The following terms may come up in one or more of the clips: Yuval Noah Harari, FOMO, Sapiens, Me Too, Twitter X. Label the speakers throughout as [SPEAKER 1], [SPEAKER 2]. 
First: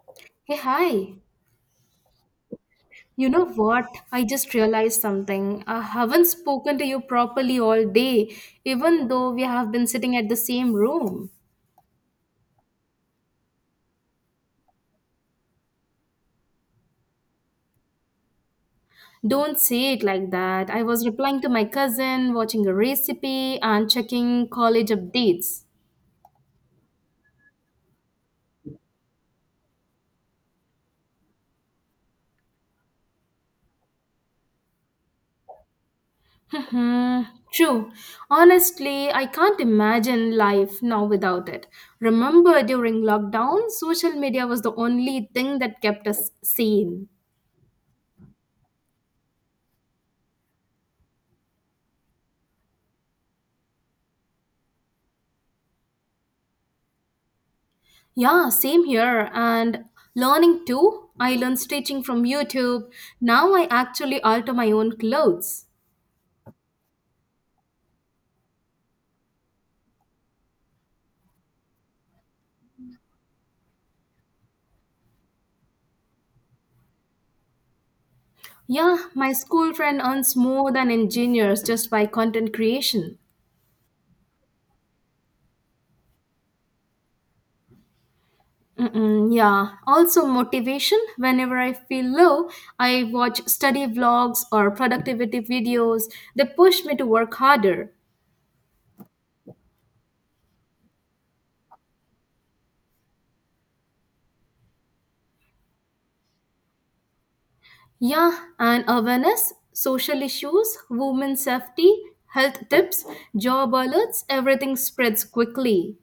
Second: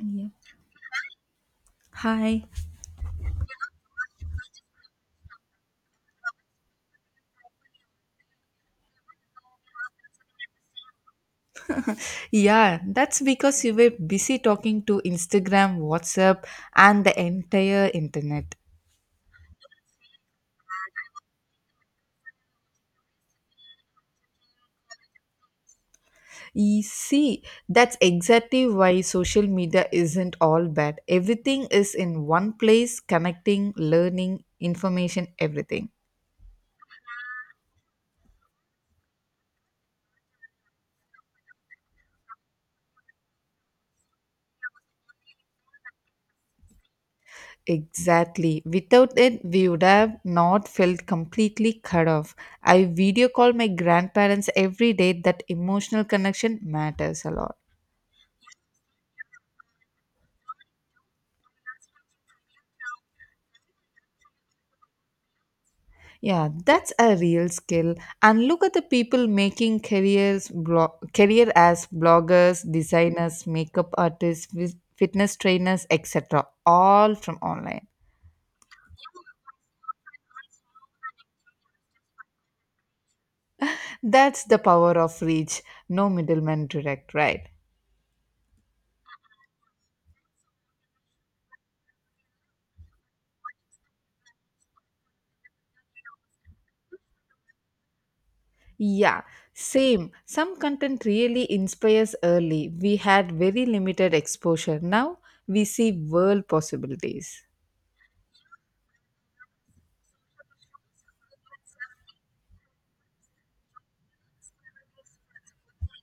[SPEAKER 1] Yeah.
[SPEAKER 2] Hey, hi.
[SPEAKER 1] Hi.
[SPEAKER 2] You know what? I just realized something. I haven't spoken to you properly all day, even though we have been sitting at the same room.
[SPEAKER 1] Yeah, that's because you were busy talking to Instagram, WhatsApp, and the entire internet.
[SPEAKER 2] Don't say it like that. I was replying to my cousin, watching a recipe, and checking college updates.
[SPEAKER 1] You see, that's exactly why social media isn't all bad. Everything is in one place, connecting, learning, information, everything.
[SPEAKER 2] Hmm. True. Honestly, I can't imagine life now without it. Remember during lockdown, social media was the only thing that kept us sane.
[SPEAKER 1] Exactly. Without it, we would have not felt completely cut off. I video call my grandparents every day. That emotional connection matters a lot.
[SPEAKER 2] Yeah, same here. And learning too. I learn stitching from YouTube. Now I actually alter my own clothes.
[SPEAKER 1] Yeah, that's a real skill. And look at the people making careers blog career as bloggers, designers, makeup artists, wi- fitness trainers, etc. all from online.
[SPEAKER 2] Yeah, my school friend earns more than engineers just by content creation.
[SPEAKER 1] That's the power of reach. No middleman direct, right?
[SPEAKER 2] Mm-mm, yeah. Also, motivation. Whenever I feel low, I watch study vlogs or productivity videos. They push me to work harder.
[SPEAKER 1] Yeah, same. Some content really inspires early. We had very limited exposure. Now we see world possibilities.
[SPEAKER 2] Yeah, and awareness, social issues, women's safety, health tips, job alerts, everything spreads quickly.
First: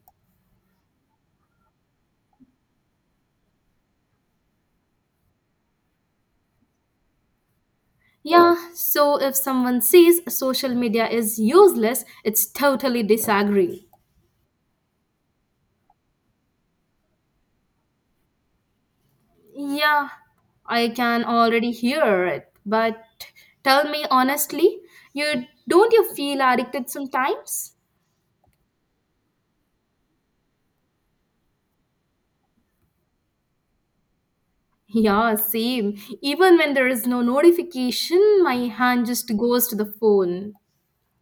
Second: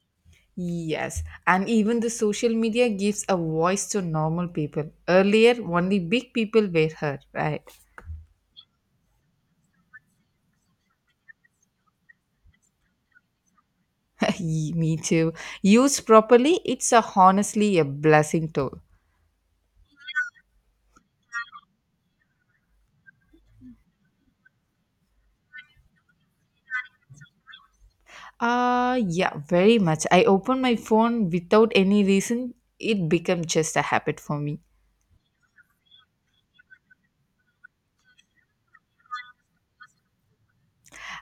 [SPEAKER 1] Yes, and even the social media gives a voice to normal people. Earlier, only big people were heard, right?
[SPEAKER 2] Yeah, so if someone says social media is useless, it's totally disagree.
[SPEAKER 1] Me too. Used properly, it's a, honestly a blessing tool.
[SPEAKER 2] Yeah, I can already hear it. But tell me honestly, you don't you feel addicted sometimes?
[SPEAKER 1] Yeah, very much. I open my phone without any reason. It became just a habit for me.
[SPEAKER 2] Yeah, same. Even when there is no notification, my hand just goes to the phone.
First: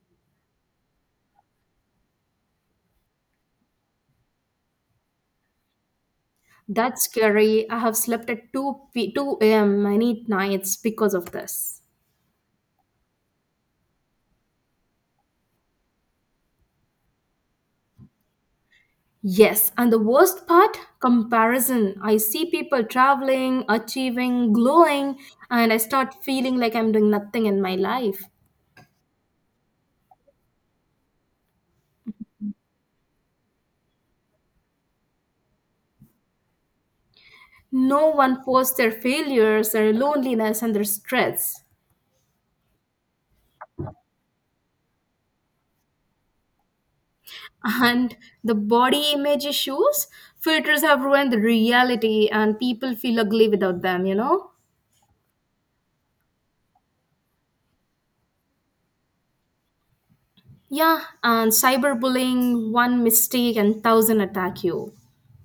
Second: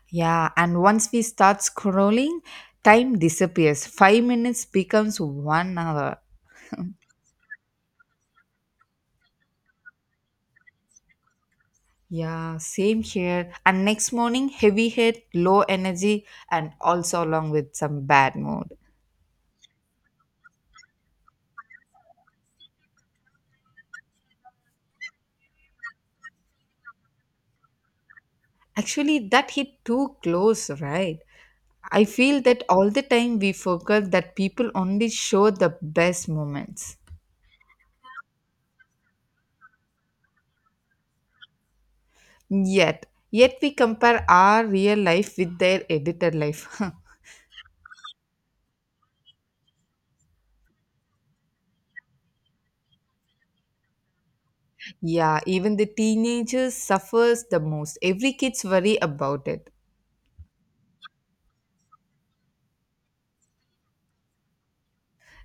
[SPEAKER 1] Yeah, and once we start scrolling, time disappears. 5 minutes becomes one hour.
[SPEAKER 2] That's scary. I have slept at 2 a.m. many nights because of this.
[SPEAKER 1] Yeah, same here. And next morning, heavy head, low energy, and also along with some bad mood.
[SPEAKER 2] Yes, and the worst part comparison. I see people traveling, achieving, glowing, and I start feeling like I'm doing nothing in my life.
[SPEAKER 1] Actually, that hit too close, right? I feel that all the time we forget that people only show the best moments.
[SPEAKER 2] No one posts their failures, their loneliness, and their stress.
[SPEAKER 1] Yet we compare our real life with their edited life.
[SPEAKER 2] And the body image issues, filters have ruined the reality, and people feel ugly without them, you know?
[SPEAKER 1] yeah, even the teenagers suffers the most. Every kid's worry about it.
[SPEAKER 2] Yeah, and cyberbullying, one mistake and thousand attack you.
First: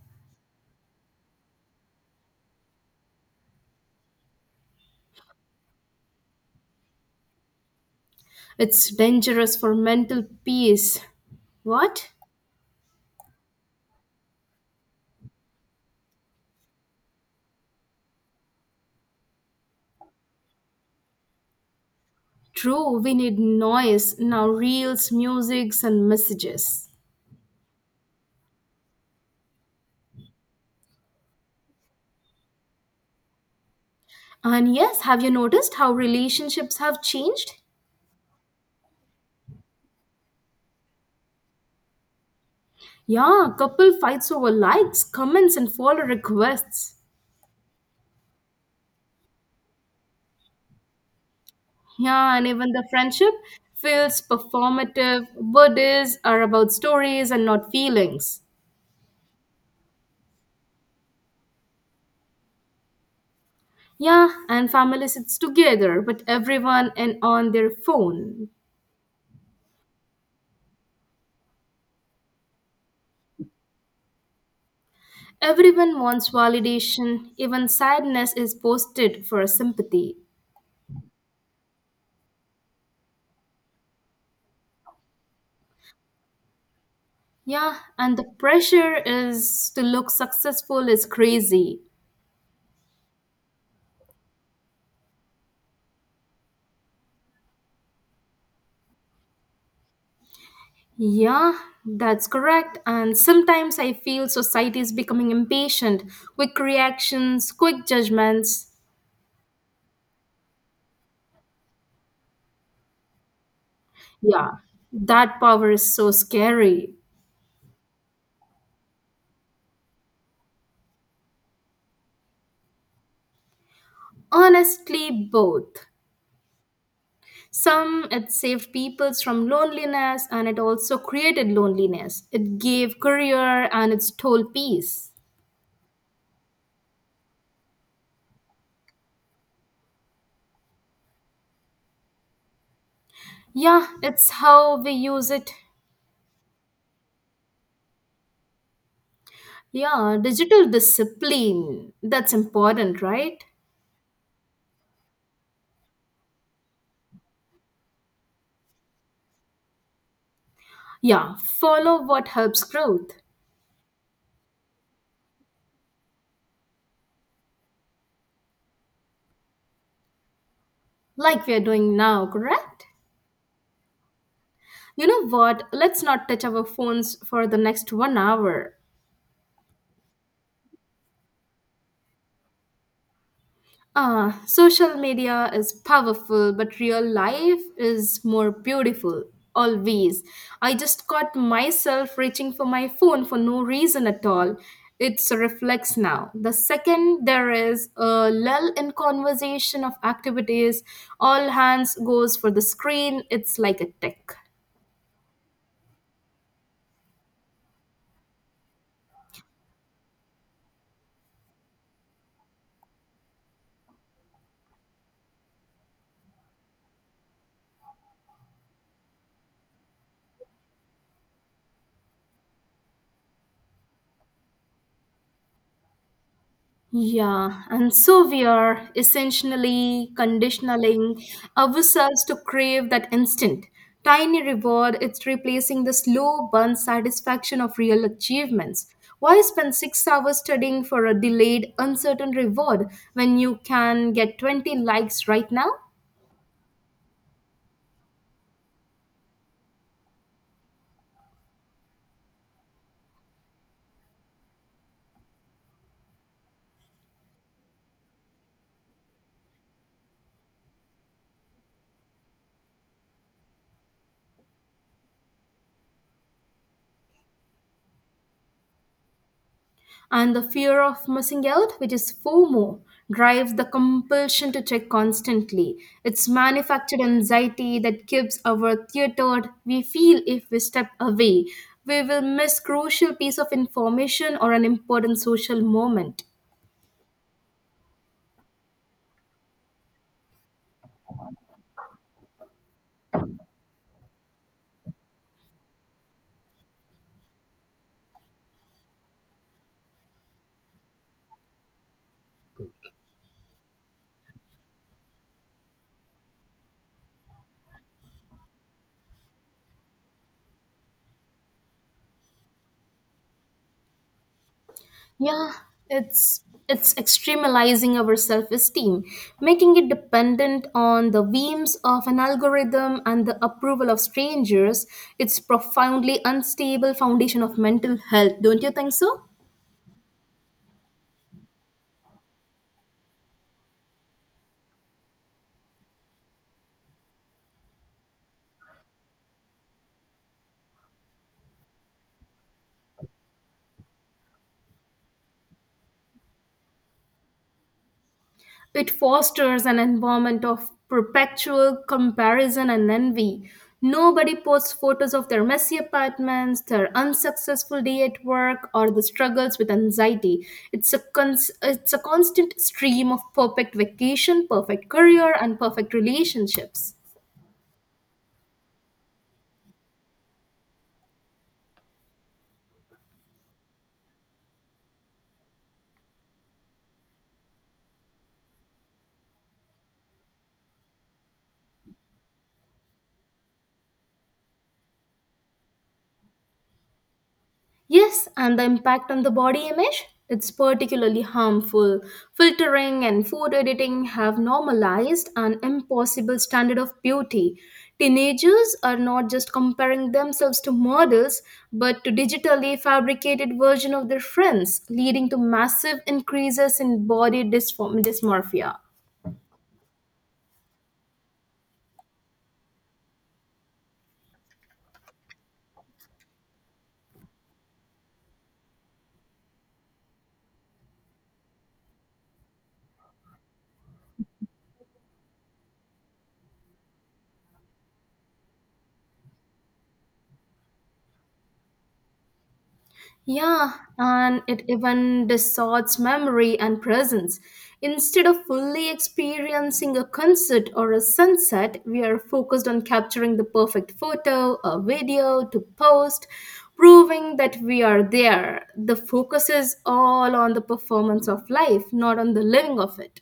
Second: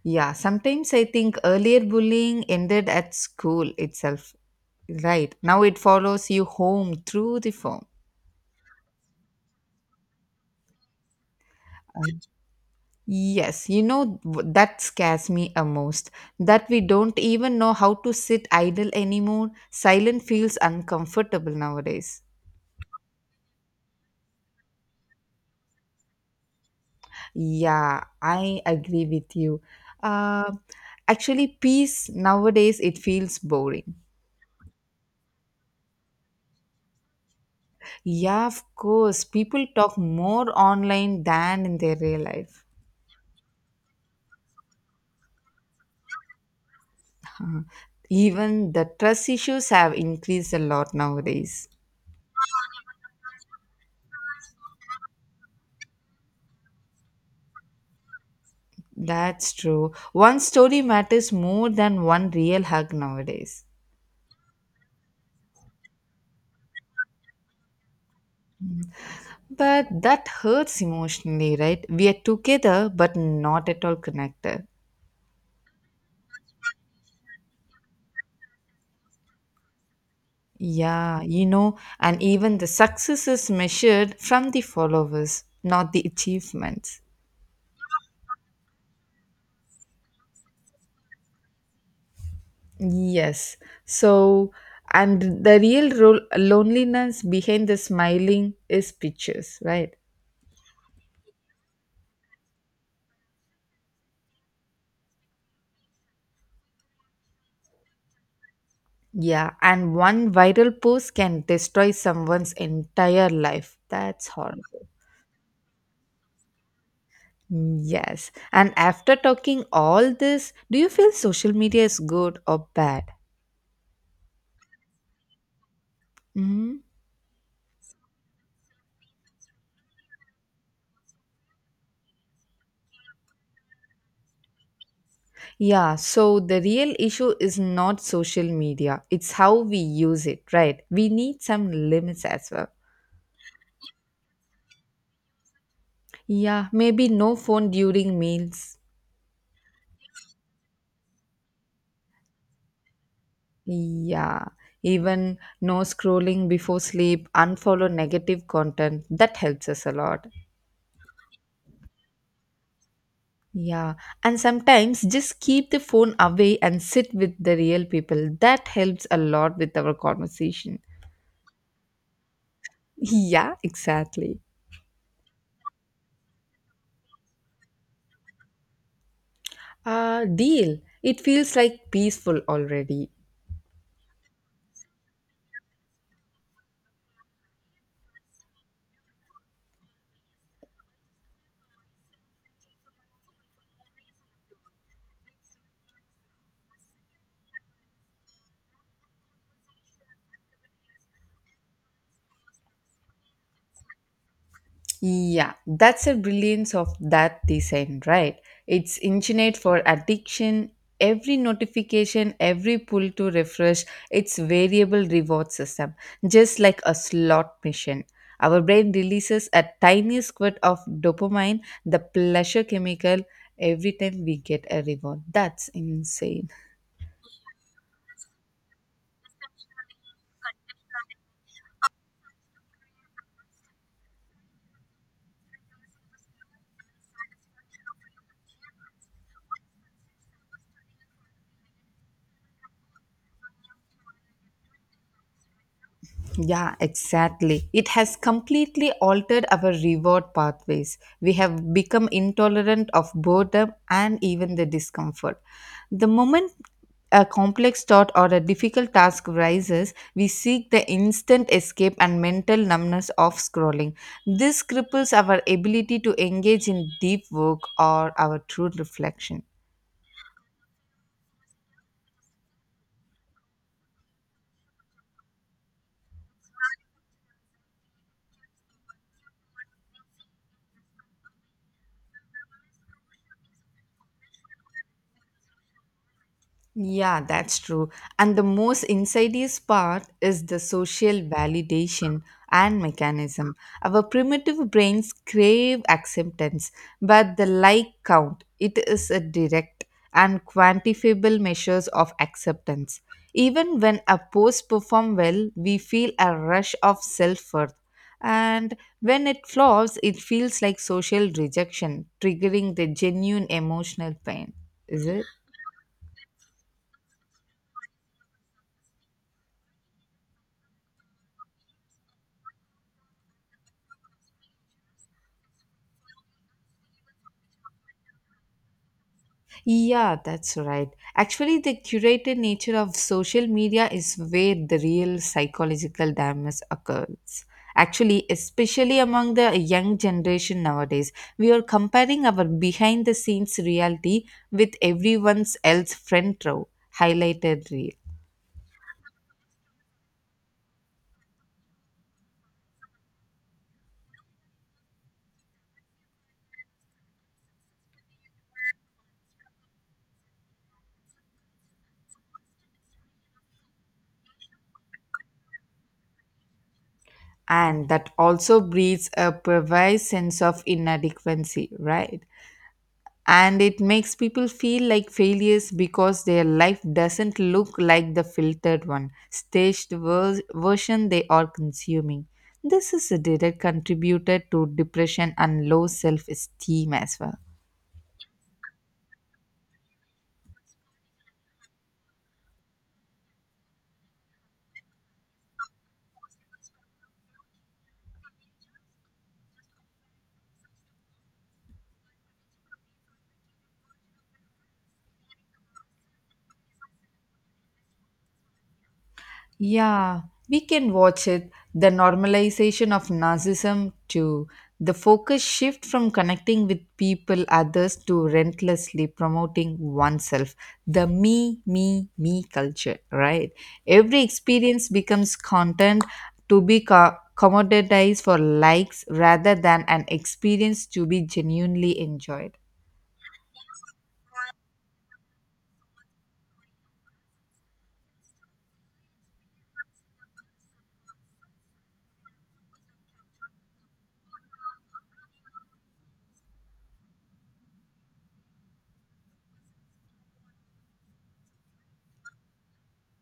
[SPEAKER 1] Yeah, sometimes I think earlier bullying ended at school itself. Right. Now it follows you home through the phone.
[SPEAKER 2] It's dangerous for mental peace. What?
[SPEAKER 1] Yes, that scares me a most. That we don't even know how to sit idle anymore. Silent feels uncomfortable nowadays.
[SPEAKER 2] True, we need noise now reels, musics and messages.
[SPEAKER 1] Yeah, I agree with you. Uh, actually, peace nowadays it feels boring.
[SPEAKER 2] And yes, have you noticed how relationships have changed?
[SPEAKER 1] Yeah, of course, people talk more online than in their real life.
[SPEAKER 2] Yeah, couple fights over likes, comments and follow requests.
[SPEAKER 1] Even the trust issues have increased a lot nowadays.
[SPEAKER 2] Yeah, and even the friendship feels performative, birthdays are about stories and not feelings.
[SPEAKER 1] That's true. One story matters more than one real hug nowadays.
[SPEAKER 2] Yeah, and family sits together, but everyone and on their phone.
[SPEAKER 1] But that hurts emotionally, right? We are together but not at all connected.
[SPEAKER 2] Everyone wants validation, even sadness is posted for sympathy.
[SPEAKER 1] Yeah, you know, and even the success is measured from the followers, not the achievements.
[SPEAKER 2] Yeah, and the pressure is to look successful is crazy.
[SPEAKER 1] Yes. So, and the real role, loneliness behind the smiling is pictures, right?
[SPEAKER 2] Yeah, that's correct. And sometimes I feel society is becoming impatient, quick reactions, quick judgments.
[SPEAKER 1] Yeah, and one viral post can destroy someone's entire life. That's
[SPEAKER 2] Yeah,
[SPEAKER 1] horrible.
[SPEAKER 2] that power is so scary.
[SPEAKER 1] Yes. And after talking all this, do you feel social media is good or bad?
[SPEAKER 2] Honestly, both.
[SPEAKER 1] Hmm.
[SPEAKER 2] Some, it saved peoples from loneliness and it also created loneliness. It gave career and it stole peace.
[SPEAKER 1] Yeah, so the real issue is not social media, it's how we use it, right? We need some limits as well.
[SPEAKER 2] Yeah, it's how we use it.
[SPEAKER 1] Yeah, maybe no phone during meals.
[SPEAKER 2] Yeah, digital discipline. That's important, right?
[SPEAKER 1] Yeah, even no scrolling before sleep, unfollow negative content. That helps us a lot.
[SPEAKER 2] Yeah, follow what helps growth,
[SPEAKER 1] Yeah, and sometimes just keep the phone away and sit with the real people. That helps a lot with our conversation.
[SPEAKER 2] like we are doing now, correct?
[SPEAKER 1] Yeah, exactly.
[SPEAKER 2] You know what? Let's not touch our phones for the next one hour.
[SPEAKER 1] Deal. It feels like peaceful already.
[SPEAKER 2] Ah, social media is powerful, but real life is more beautiful. Always. I just caught myself reaching for my phone for no reason at all. It's a reflex now. The second there is a lull in conversation of activities, all hands goes for the screen. It's like a tick.
[SPEAKER 1] Yeah, that's the brilliance of that design, right? It's engineered for addiction. Every notification, every pull to refresh, it's variable reward system, just like a slot machine. Our brain releases a tiny squirt of dopamine, the pleasure chemical, every time we get a reward. That's insane.
[SPEAKER 2] Yeah, and so we are essentially conditioning ourselves to crave that instant. Tiny reward, it's replacing the slow burn satisfaction of real achievements. Why spend 6 hours studying for a delayed, uncertain reward when you can get 20 likes right now?
[SPEAKER 1] Yeah, exactly. It has completely altered our reward pathways. We have become intolerant of boredom and even the discomfort. The moment a complex thought or a difficult task rises, we seek the instant escape and mental numbness of scrolling. This cripples our ability to engage in deep work or our true reflection.
[SPEAKER 2] And the fear of missing out, which is FOMO, drives the compulsion to check constantly. It's manufactured anxiety that gives our theatered we feel if we step away. We will miss crucial piece of information or an important social moment.
[SPEAKER 1] Yeah, that's true. And the most insidious part is the social validation and mechanism. Our primitive brains crave acceptance, but the like count, it is a direct and quantifiable measures of acceptance. Even when a post perform well, we feel a rush of self-worth. And when it flops, it feels like social rejection, triggering the genuine emotional pain. Is it?
[SPEAKER 2] Yeah, it's it's extremalizing our self-esteem, making it dependent on the whims of an algorithm and the approval of strangers. It's profoundly unstable foundation of mental health, don't you think so?
[SPEAKER 1] Yeah, that's right. Actually, the curated nature of social media is where the real psychological damage occurs. Actually, especially among the young generation nowadays, we are comparing our behind the scenes reality with everyone's else front row highlighted reel.
[SPEAKER 2] It fosters an environment of perpetual comparison and envy. Nobody posts photos of their messy apartments, their unsuccessful day at work, or the struggles with anxiety. It's a constant stream of perfect vacation, perfect career, and perfect relationships.
[SPEAKER 1] And that also breeds a pervasive sense of inadequacy, right? And it makes people feel like failures because their life doesn't look like the filtered one, staged version they are consuming. This is a direct contributor to depression and low self esteem as well.
[SPEAKER 2] Yes, and the impact on the body image? It's particularly harmful. Filtering and food editing have normalized an impossible standard of beauty. Teenagers are not just comparing themselves to models, but to digitally fabricated version of their friends, leading to massive increases in body dysmorphia.
[SPEAKER 1] Yeah, we can watch it. The normalization of narcissism too. The focus shift from connecting with people, others to relentlessly promoting oneself. The me, me, me culture, right? Every experience becomes content to be commoditized for likes rather than an experience to be genuinely enjoyed.
[SPEAKER 2] Yeah, and it even distorts memory and presence. Instead of fully experiencing a concert or a sunset, we are focused on capturing the perfect photo or video to post, proving that we are there. The focus is all on the performance of life, not on the living of it.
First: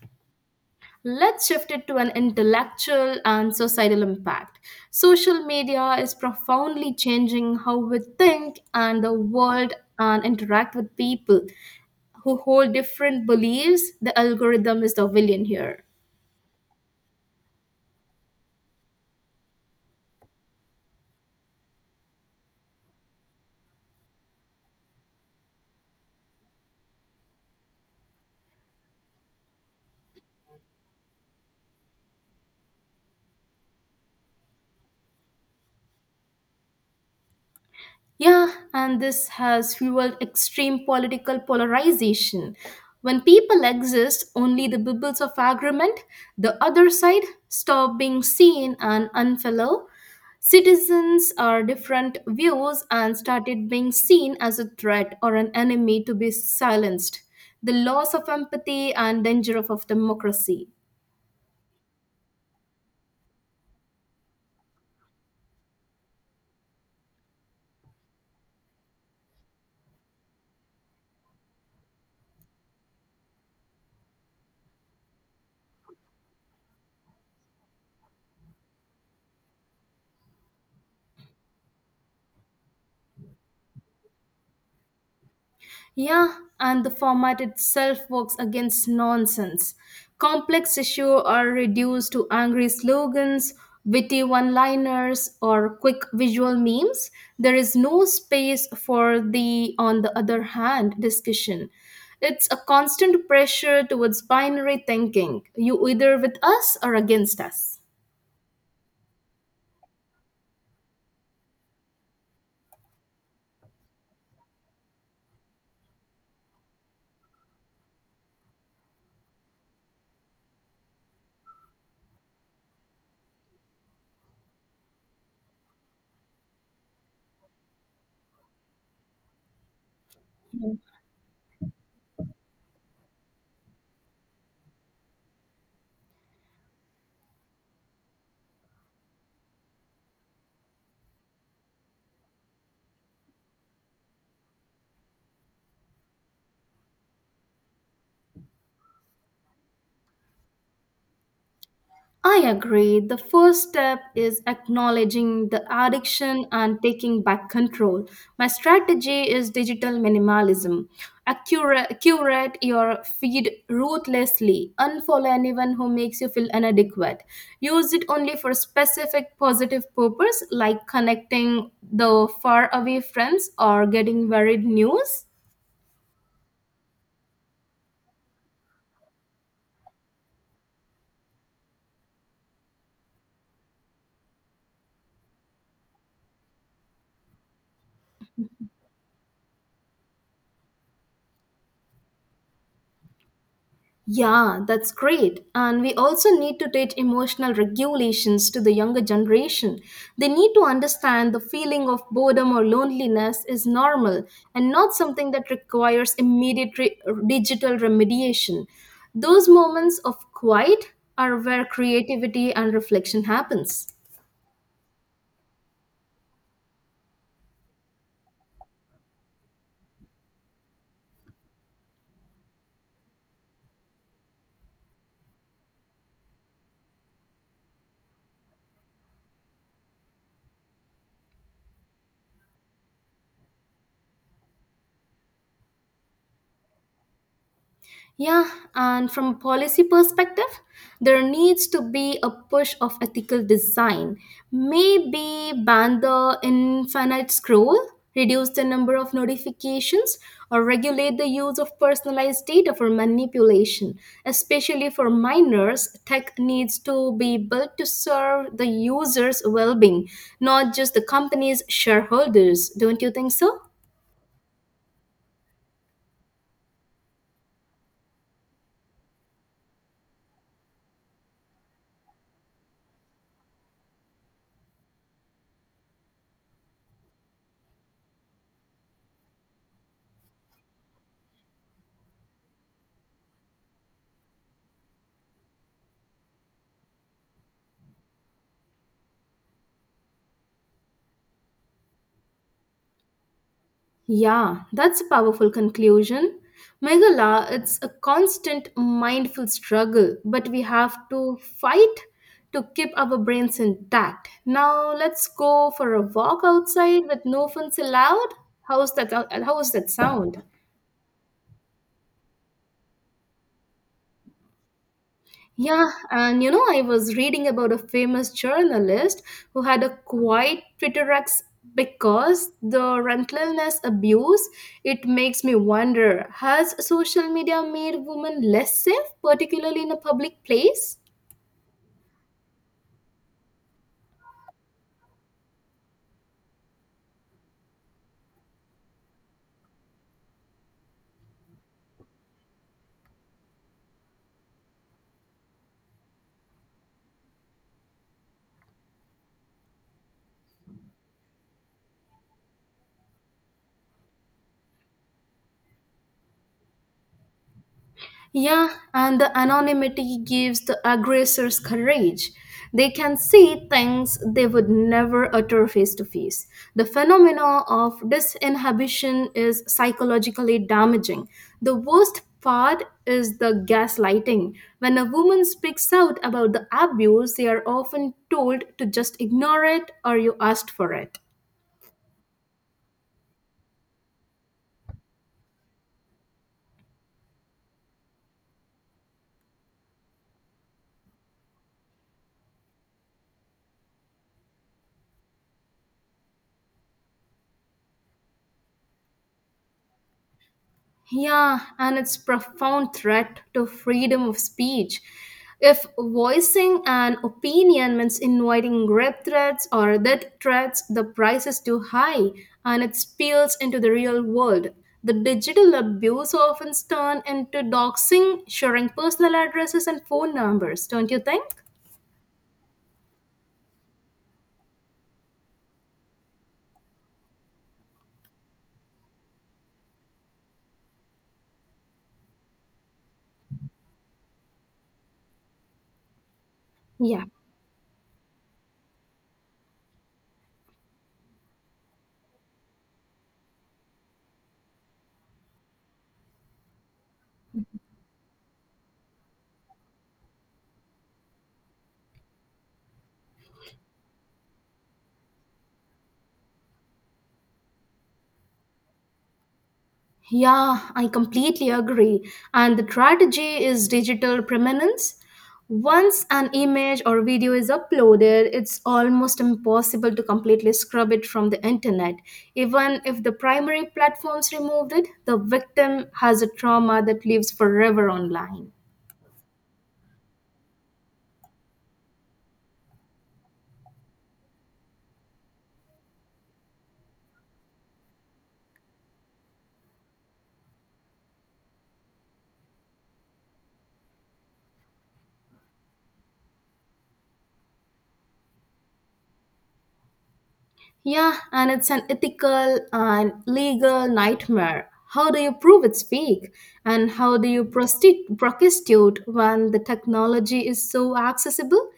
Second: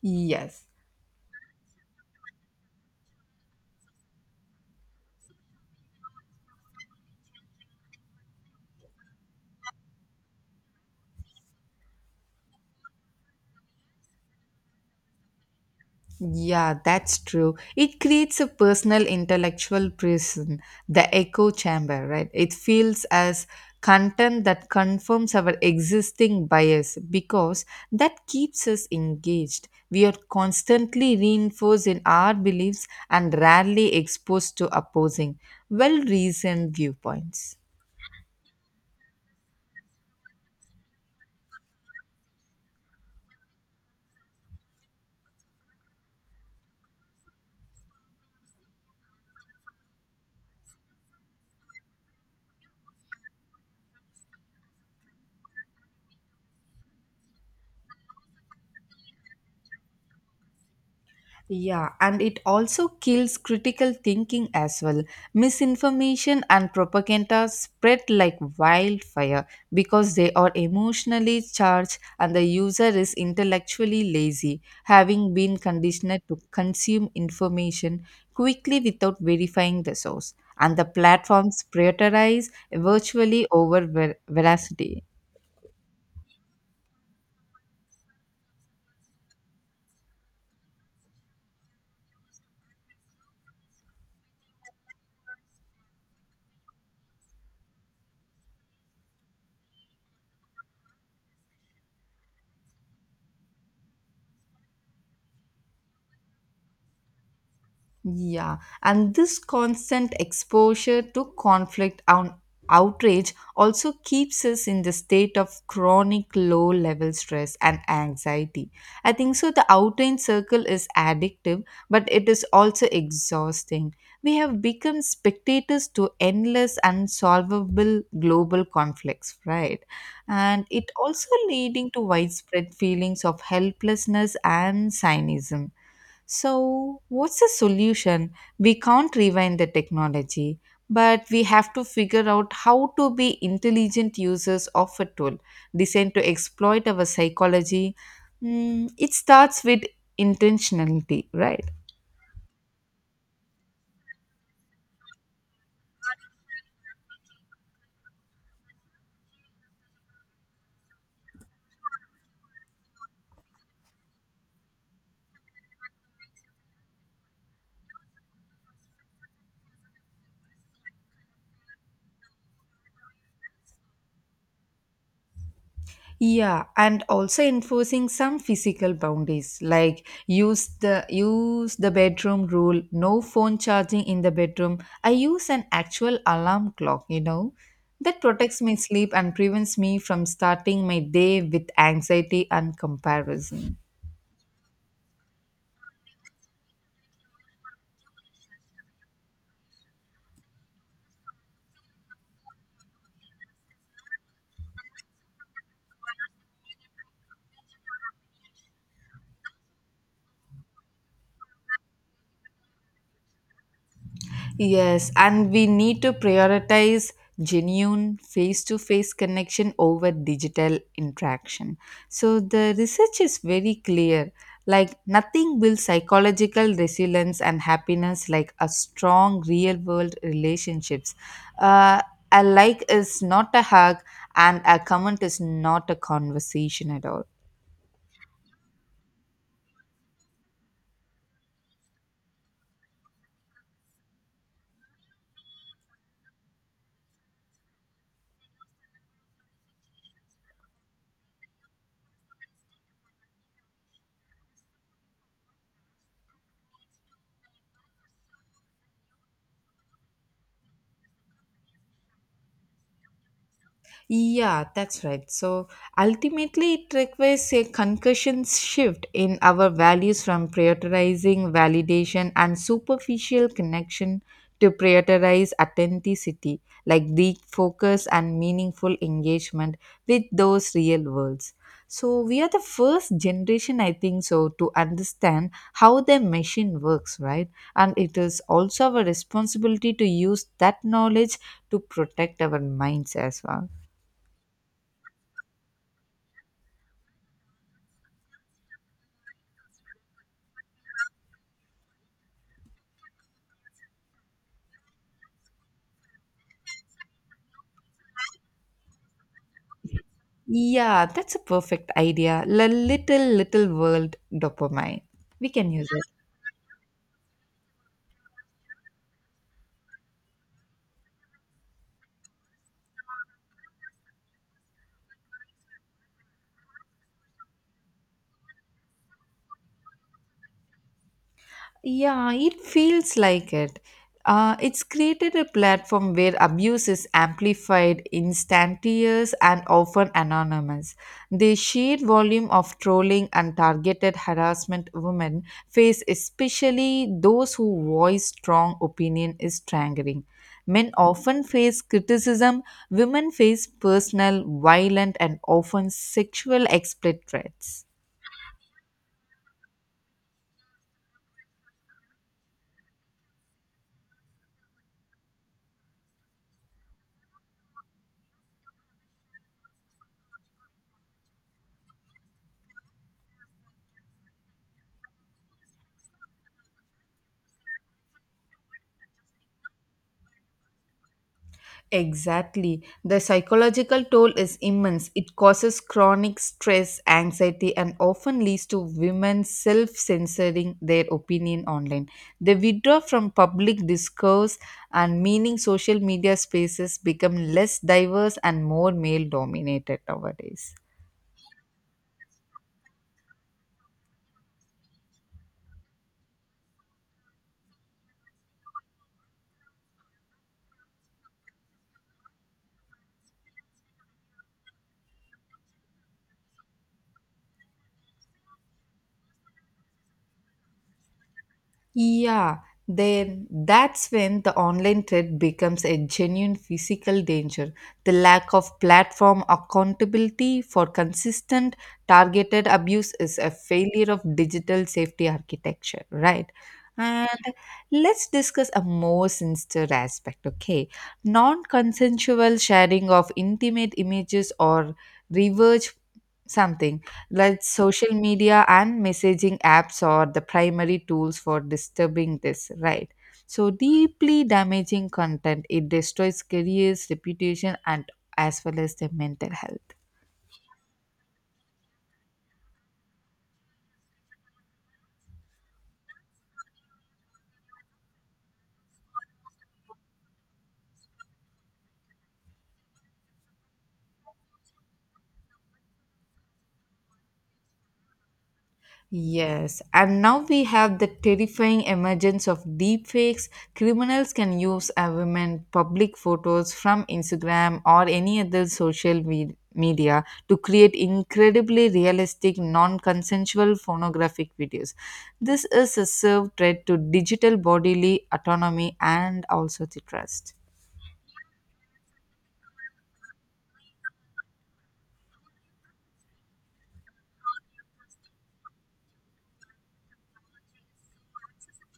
[SPEAKER 1] Yes.
[SPEAKER 2] Let's shift it to an intellectual and societal impact. Social media is profoundly changing how we think and the world and interact with people who hold different beliefs. The algorithm is the villain here.
[SPEAKER 1] Yeah, that's true. It creates a personal intellectual prison, the echo chamber, right? It feels as content that confirms our existing bias because that keeps us engaged. We are constantly reinforced in our beliefs and rarely exposed to opposing, well reasoned viewpoints.
[SPEAKER 2] Yeah, and this has fueled extreme political polarization. When people exist only the bubbles of agreement, the other side stop being seen and unfellow. Citizens are different views and started being seen as a threat or an enemy to be silenced. The loss of empathy and danger of democracy.
[SPEAKER 1] Yeah, and it also kills critical thinking as well. Misinformation and propaganda spread like wildfire because they are emotionally charged and the user is intellectually lazy, having been conditioned to consume information quickly without verifying the source. And the platforms prioritize virtually over veracity.
[SPEAKER 2] Yeah, and the format itself works against nonsense. Complex issues are reduced to angry slogans, witty one liners, or quick visual memes. There is no space for the, on the other hand, discussion. It's a constant pressure towards binary thinking. You either with us or against us.
[SPEAKER 1] Yeah, and this constant exposure to conflict and outrage also keeps us in the state of chronic low level stress and anxiety. I think so. The outrage circle is addictive, but it is also exhausting. We have become spectators to endless unsolvable global conflicts, right? And it also leading to widespread feelings of helplessness and cynicism. So, what's the solution? We can't rewind the technology, but we have to figure out how to be intelligent users of a tool designed to exploit our psychology. Mm, it starts with intentionality, right?
[SPEAKER 2] I agree. The first step is acknowledging the addiction and taking back control. My strategy is digital minimalism. Accurate, curate your feed ruthlessly. Unfollow anyone who makes you feel inadequate. Use it only for specific positive purpose like connecting the far away friends or getting varied news.
[SPEAKER 1] Yeah, and also enforcing some physical boundaries like use the bedroom rule, no phone charging in the bedroom. I use an actual alarm clock, you know, that protects my sleep and prevents me from starting my day with anxiety and comparison.
[SPEAKER 2] Yeah, that's great. And we also need to teach emotional regulations to the younger generation. They need to understand the feeling of boredom or loneliness is normal and not something that requires immediate digital remediation. Those moments of quiet are where creativity and reflection happens.
[SPEAKER 1] Yes, and we need to prioritize genuine face to face connection over digital interaction. So, the research is very clear like, nothing builds psychological resilience and happiness like a strong real world relationships. Uh, a like is not a hug, and a comment is not a conversation at all.
[SPEAKER 2] Yeah, and from a policy perspective, there needs to be a push of ethical design. Maybe ban the infinite scroll, reduce the number of notifications, or regulate the use of personalized data for manipulation. Especially for minors, tech needs to be built to serve the user's well being, not just the company's shareholders. Don't you think so?
[SPEAKER 1] Yeah, that's right. So ultimately, it requires a concussion shift in our values from prioritizing validation and superficial connection to prioritize authenticity, like deep focus and meaningful engagement with those real worlds. So we are the first generation, I think so, to understand how the machine works, right? And it is also our responsibility to use that knowledge to protect our minds as well.
[SPEAKER 2] Yeah, that's a powerful conclusion. Meghala, it's a constant mindful struggle, but we have to fight to keep our brains intact. Now let's go for a walk outside with no phones allowed. How's that? How is that sound?
[SPEAKER 1] Yeah, that's a perfect idea. La little, little world dopamine. We can use
[SPEAKER 2] Yeah,
[SPEAKER 1] it.
[SPEAKER 2] and you know, I was reading about a famous journalist who had a quiet Twitter X because the relentless abuse. It makes me wonder: has social media made women less safe, particularly in a public place?
[SPEAKER 1] Yeah, it feels like it. It's created a platform where abuse is amplified, instantaneous, and often anonymous. The sheer volume of trolling and targeted harassment women face, especially those who voice strong opinion, is staggering. Men often face criticism, women face personal, violent, and often sexual exploit threats.
[SPEAKER 2] Yeah, and the anonymity gives the aggressors courage. They can see things they would never utter face to face. The phenomenon of disinhibition is psychologically damaging. The worst part is the gaslighting. When a woman speaks out about the abuse, they are often told to just ignore it or you asked for it.
[SPEAKER 1] Exactly. The psychological toll is immense. It causes chronic stress, anxiety, and often leads to women self censoring their opinion online. They withdraw from public discourse, and meaning social media spaces become less diverse and more male dominated nowadays.
[SPEAKER 2] Yeah, and it's profound threat to freedom of speech. If voicing an opinion means inviting rape threats or death threats, the price is too high and it spills into the real world. The digital abuse often turns into doxing, sharing personal addresses and phone numbers, don't you think?
[SPEAKER 1] Yeah, then that's when the online threat becomes a genuine physical danger. The lack of platform accountability for consistent targeted abuse is a failure of digital safety architecture, right?
[SPEAKER 2] Yeah.
[SPEAKER 1] And let's discuss a more sinister aspect, okay? Non consensual sharing of intimate images or reverse something like social media and messaging apps are the primary tools for disturbing this right so deeply damaging content it destroys careers reputation and as well as the mental health.
[SPEAKER 2] Yeah, I completely agree. And the strategy is digital permanence. Once an image or video is uploaded, it's almost impossible to completely scrub it from the internet. Even if the primary platforms removed it, the victim has a trauma that lives forever online.
[SPEAKER 1] Yes, and now we have the terrifying emergence of deepfakes. Criminals can use a woman public photos from Instagram or any other social media to create incredibly realistic, non consensual pornographic videos. This is a serve threat to digital bodily autonomy and also the trust.
[SPEAKER 2] Yeah, and it's an ethical and legal nightmare. How do you prove it's fake? And how do you prosecute when the technology is so accessible?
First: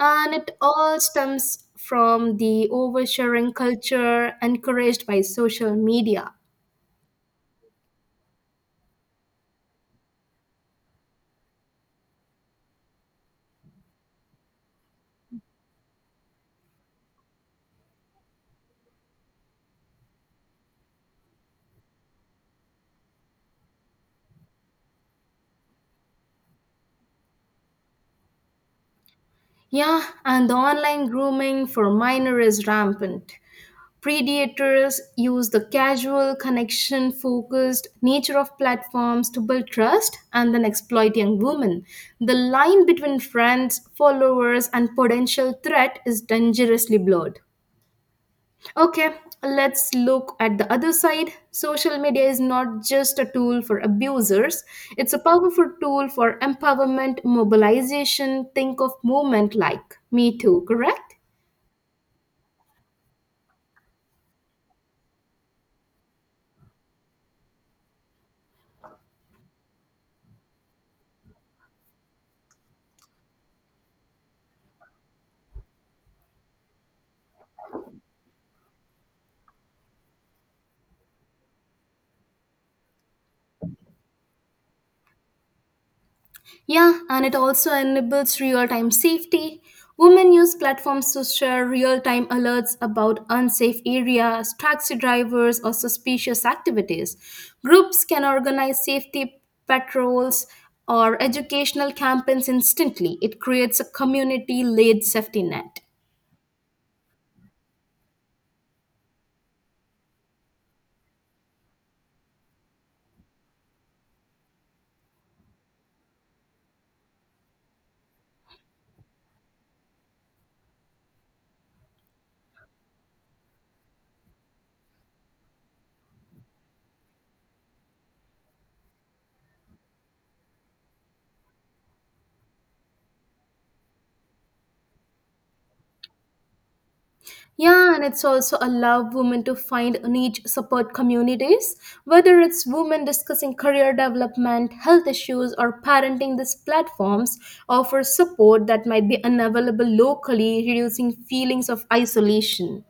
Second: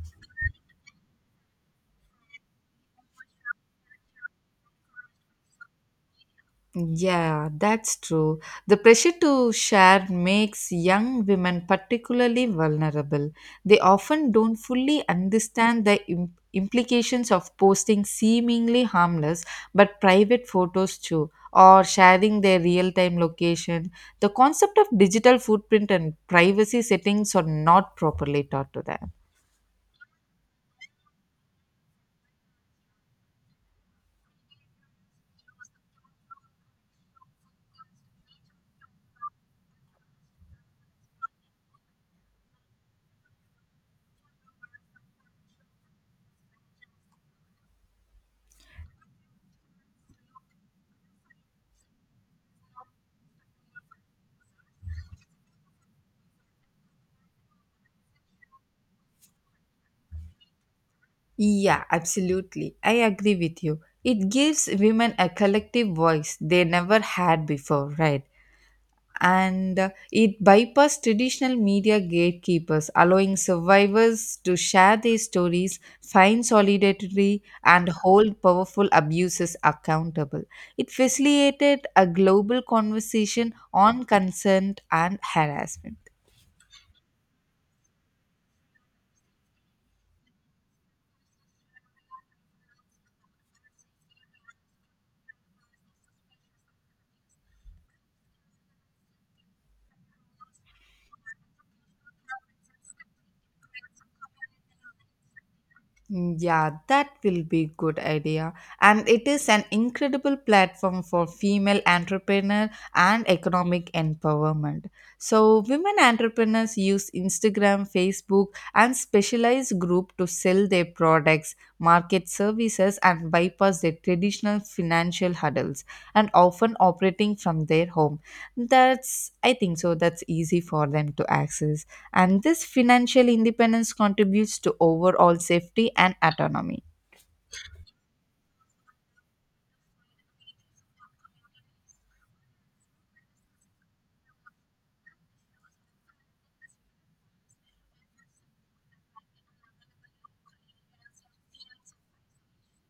[SPEAKER 2] And it all stems from the oversharing culture encouraged by social media.
[SPEAKER 1] Yeah, that's true. The pressure to share makes young women particularly vulnerable. They often don't fully understand the implications of posting seemingly harmless but private photos too, or sharing their real time location. The concept of digital footprint and privacy settings are not properly taught to them.
[SPEAKER 2] Yeah, and the online grooming for minor is rampant. Predators use the casual, connection focused nature of platforms to build trust and then exploit young women. The line between friends, followers, and potential threat is dangerously blurred. Okay, let's look at the other side. Social media is not just a tool for abusers, it's a powerful tool for empowerment, mobilization. Think of movement like Me Too, correct?
[SPEAKER 1] Yeah, absolutely. I agree with you. It gives women a collective voice they never had before, right? And it bypassed traditional media gatekeepers, allowing survivors to share their stories, find solidarity, and hold powerful abusers accountable. It facilitated a global conversation on consent and harassment.
[SPEAKER 2] Yeah, and it also enables real time safety. Women use platforms to share real time alerts about unsafe areas, taxi drivers, or suspicious activities. Groups can organize safety patrols or educational campaigns instantly. It creates a community led safety net.
[SPEAKER 1] Mm, yeah, that will be good idea. And it is an incredible platform for female entrepreneur and economic empowerment. So women entrepreneurs use Instagram, Facebook and specialized group to sell their products, market services and bypass their traditional financial hurdles and often operating from their home. That's I think so that's easy for them to access and this financial independence contributes to overall safety and autonomy.
[SPEAKER 2] Yeah, and it's also allow women to find niche support communities, whether it's women discussing career development, health issues, or parenting. These platforms offer support that might be unavailable locally, reducing feelings of isolation.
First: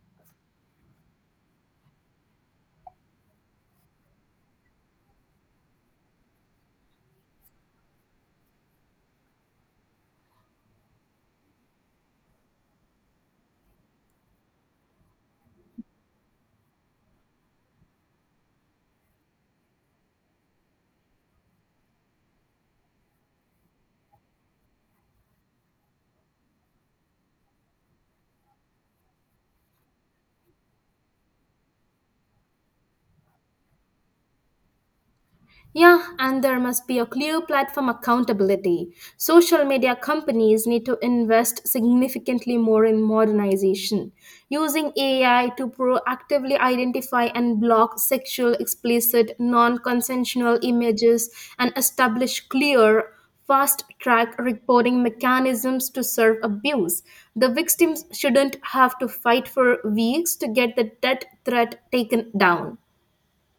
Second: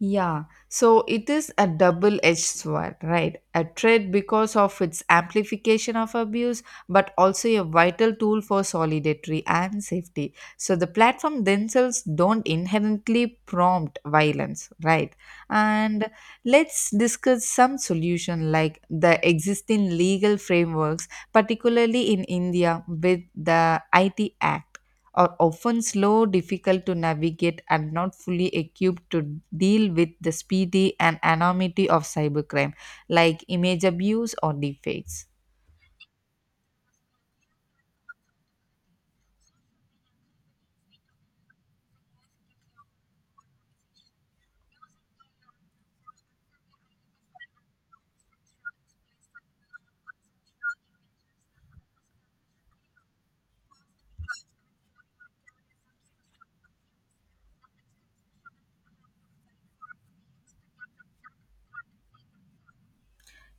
[SPEAKER 1] Yeah, so it is a double edged sword, right? A threat because of its amplification of abuse, but also a vital tool for solidarity and safety. So the platform themselves don't inherently prompt violence, right? And let's discuss some solution like the existing legal frameworks, particularly in India with the IT Act. Are often slow, difficult to navigate, and not fully equipped to deal with the speedy and anonymity of cybercrime, like image abuse or deepfakes.
[SPEAKER 2] Yeah, and there must be a clear platform accountability. Social media companies need to invest significantly more in modernization, using AI to proactively identify and block sexual, explicit, non consensual images and establish clear fast track reporting mechanisms to serve abuse. The victims shouldn't have to fight for weeks to get the death threat taken down.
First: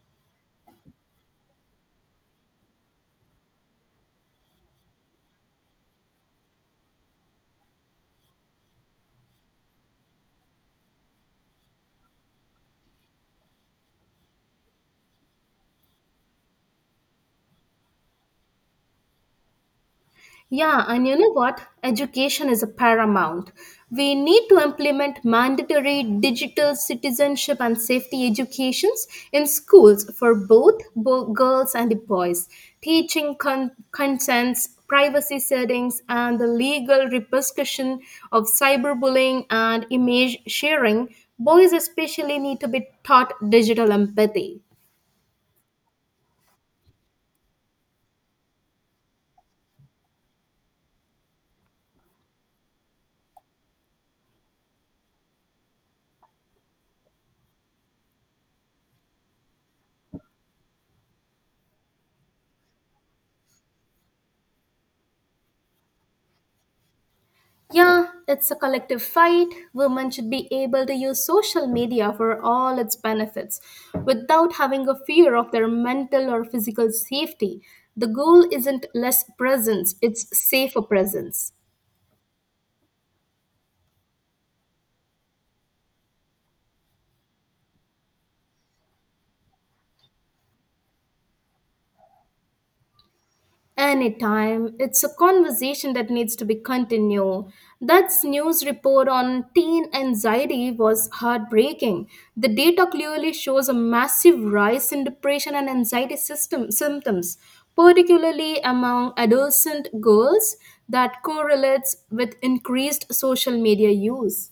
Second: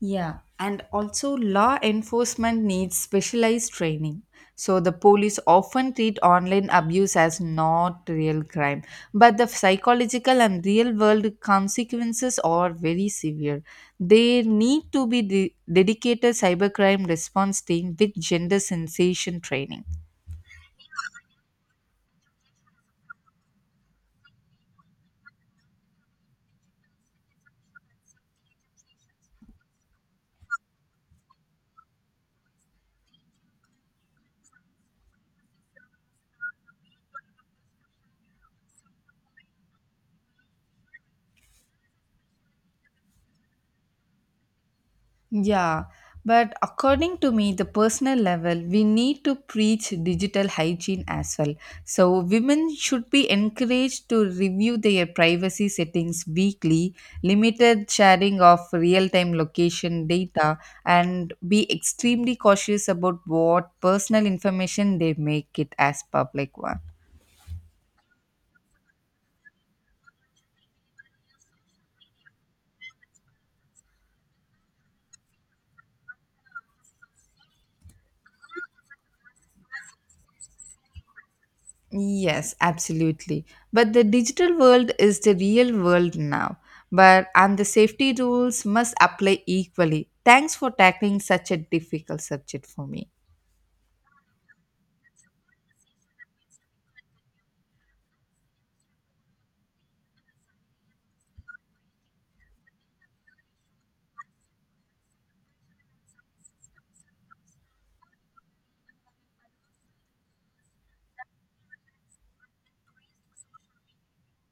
[SPEAKER 1] Yeah, and also law enforcement needs specialized training. So the police often treat online abuse as not real crime, but the psychological and real world consequences are very severe. There need to be dedicated cybercrime response team with gender sensation training.
[SPEAKER 2] Yeah, and you know what? Education is a paramount. We need to implement mandatory digital citizenship and safety educations in schools for both girls and the boys, teaching consents, privacy settings, and the legal repercussion of cyberbullying and image sharing. Boys especially need to be taught digital empathy.
[SPEAKER 1] Yeah, but according to me, the personal level, we need to preach digital hygiene as well. So, women should be encouraged to review their privacy settings weekly, limited sharing of real time location data, and be extremely cautious about what personal information they make it as public one.
[SPEAKER 2] Yeah, it's a collective fight. Women should be able to use social media for all its benefits without having a fear of their mental or physical safety. The goal isn't less presence, it's safer presence.
[SPEAKER 1] Yes, absolutely. But the digital world is the real world now. But and the safety rules must apply equally. Thanks for tackling such a difficult subject for me.
[SPEAKER 2] Anytime. It's a conversation that needs to be continued. That news report on teen anxiety was heartbreaking. The data clearly shows a massive rise in depression and anxiety system symptoms, particularly among adolescent girls, that correlates with increased social media use.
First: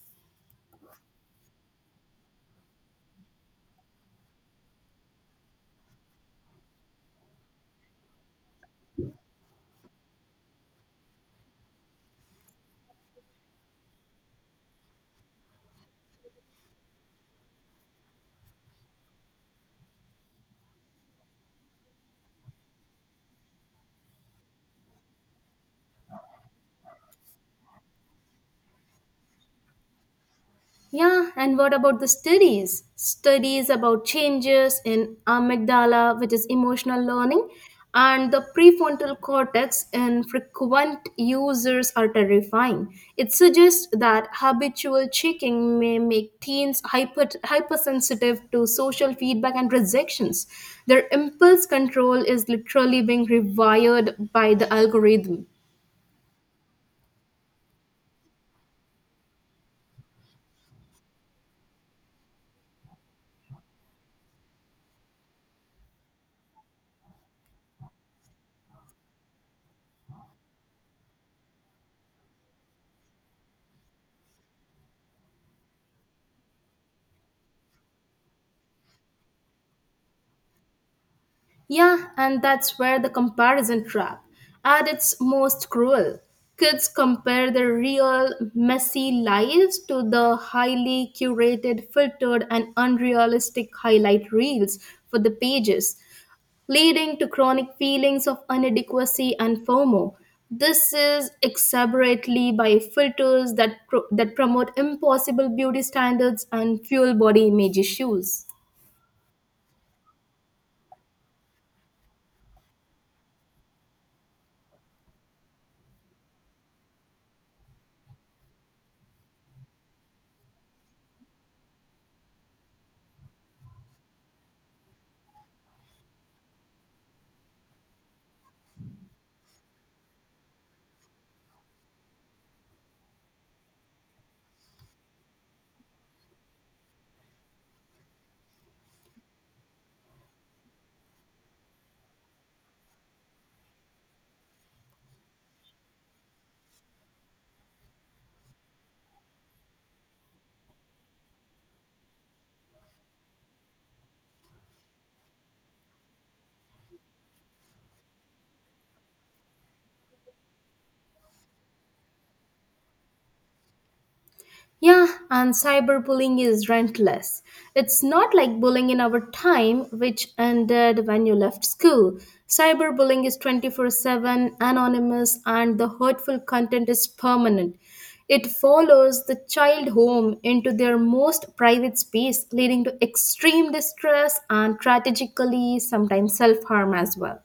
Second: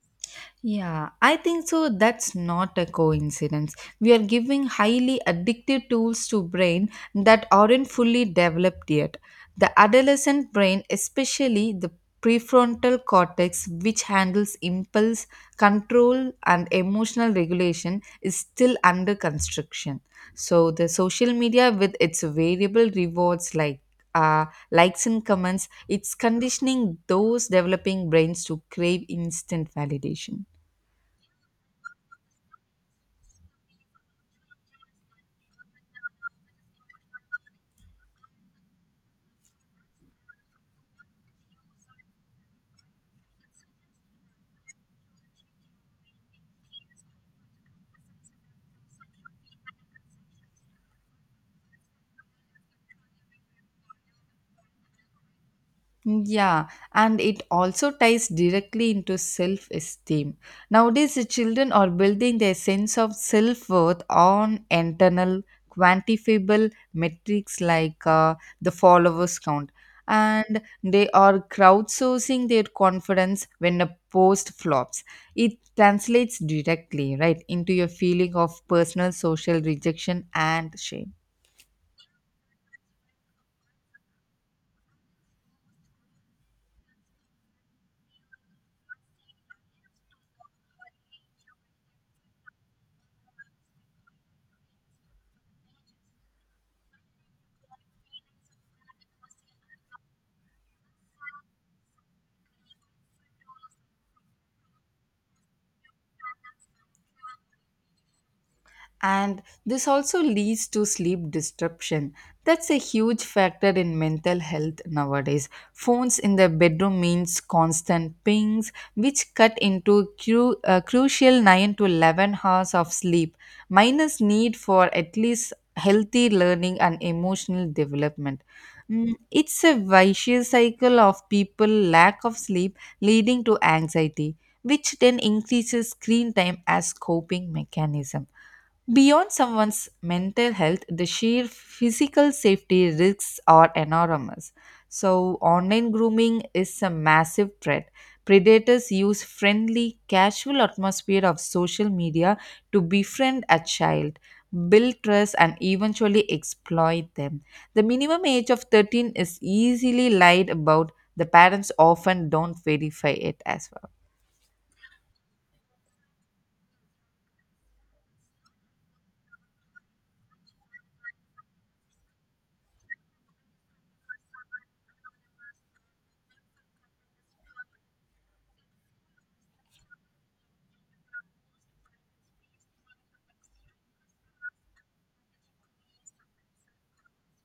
[SPEAKER 1] Yeah, I think so. That's not a coincidence. We are giving highly addictive tools to brain that aren't fully developed yet. The adolescent brain, especially the prefrontal cortex, which handles impulse control and emotional regulation, is still under construction. So the social media with its variable rewards like uh, likes and comments, it's conditioning those developing brains to crave instant validation.
[SPEAKER 2] Yeah, and what about the studies? Studies about changes in amygdala, which is emotional learning, and the prefrontal cortex in frequent users are terrifying. It suggests that habitual checking may make teens hypersensitive to social feedback and rejections. Their impulse control is literally being rewired by the algorithm.
[SPEAKER 1] Yeah, and it also ties directly into self esteem. Nowadays, the children are building their sense of self worth on internal, quantifiable metrics like the followers count, and they are crowdsourcing their confidence when a post flops. It translates directly, right, into your feeling of personal social rejection and shame.
[SPEAKER 2] Yeah, and that's where the comparison trap at its most cruel. Kids compare their real, messy lives to the highly curated, filtered, and unrealistic highlight reels for the pages, leading to chronic feelings of inadequacy and FOMO. This is exacerbatedly by filters that promote impossible beauty standards and fuel body image issues.
[SPEAKER 1] And this also leads to sleep disruption. That's a huge factor in mental health nowadays. Phones in the bedroom means constant pings which cut into crucial 9 to 11 hours of sleep minus need for at least healthy learning and emotional development. Mm, it's a vicious cycle of people lack of sleep leading to anxiety which then increases screen time as coping mechanism. Beyond someone's mental health, the sheer physical safety risks are enormous. So, online grooming is a massive threat. Predators use friendly, casual atmosphere of social media to befriend a child, build trust, and eventually exploit them. The minimum age of 13 is easily lied about. The parents often don't verify it as well.
[SPEAKER 2] Yeah, and cyberbullying is relentless. It's not like bullying in our time, which ended when you left school. Cyberbullying is 24/7, anonymous, and the hurtful content is permanent. It follows the child home into their most private space, leading to extreme distress and tragically, sometimes self harm as well.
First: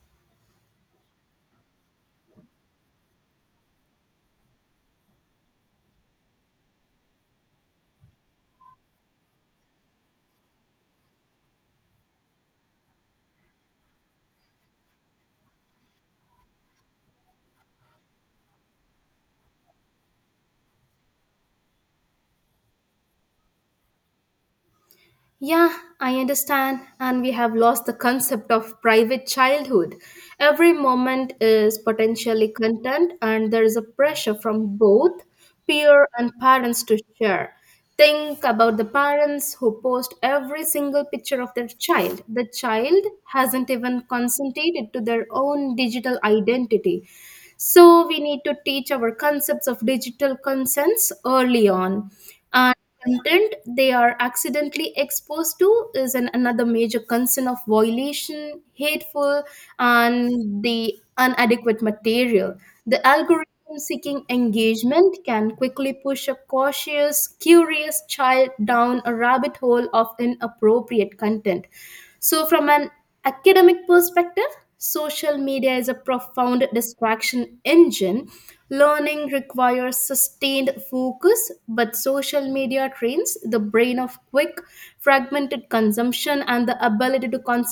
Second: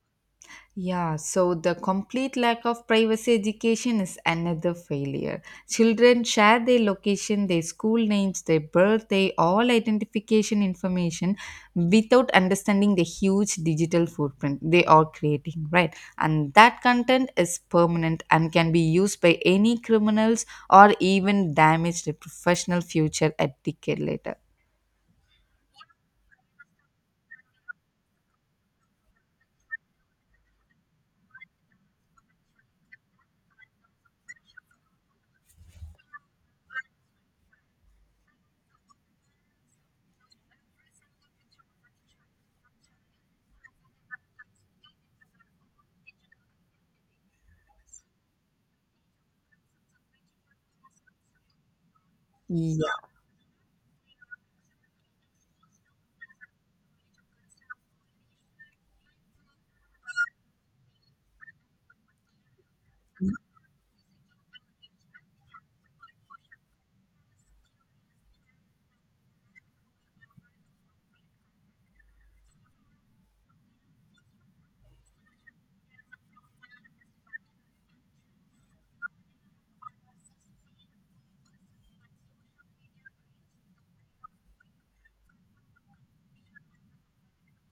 [SPEAKER 1] Yeah, so the complete lack of privacy education is another failure. Children share their location, their school names, their birth, their all identification information without understanding the huge digital footprint they are creating, right? And that content is permanent and can be used by any criminals or even damage their professional future a decade later.
[SPEAKER 2] Yeah, I understand. And we have lost the concept of private childhood. Every moment is potentially content, and there is a pressure from both peer and parents to share. Think about the parents who post every single picture of their child. The child hasn't even consented to their own digital identity. So we need to teach our concepts of digital consents early on content they are accidentally exposed to is an, another major concern of violation, hateful, and the inadequate material. The algorithm seeking engagement can quickly push a cautious, curious child down a rabbit hole of inappropriate content. So, from an academic perspective, social media is a profound distraction engine. Learning requires sustained focus, but social media trains the brain of quick, fragmented consumption and the ability to concentrate.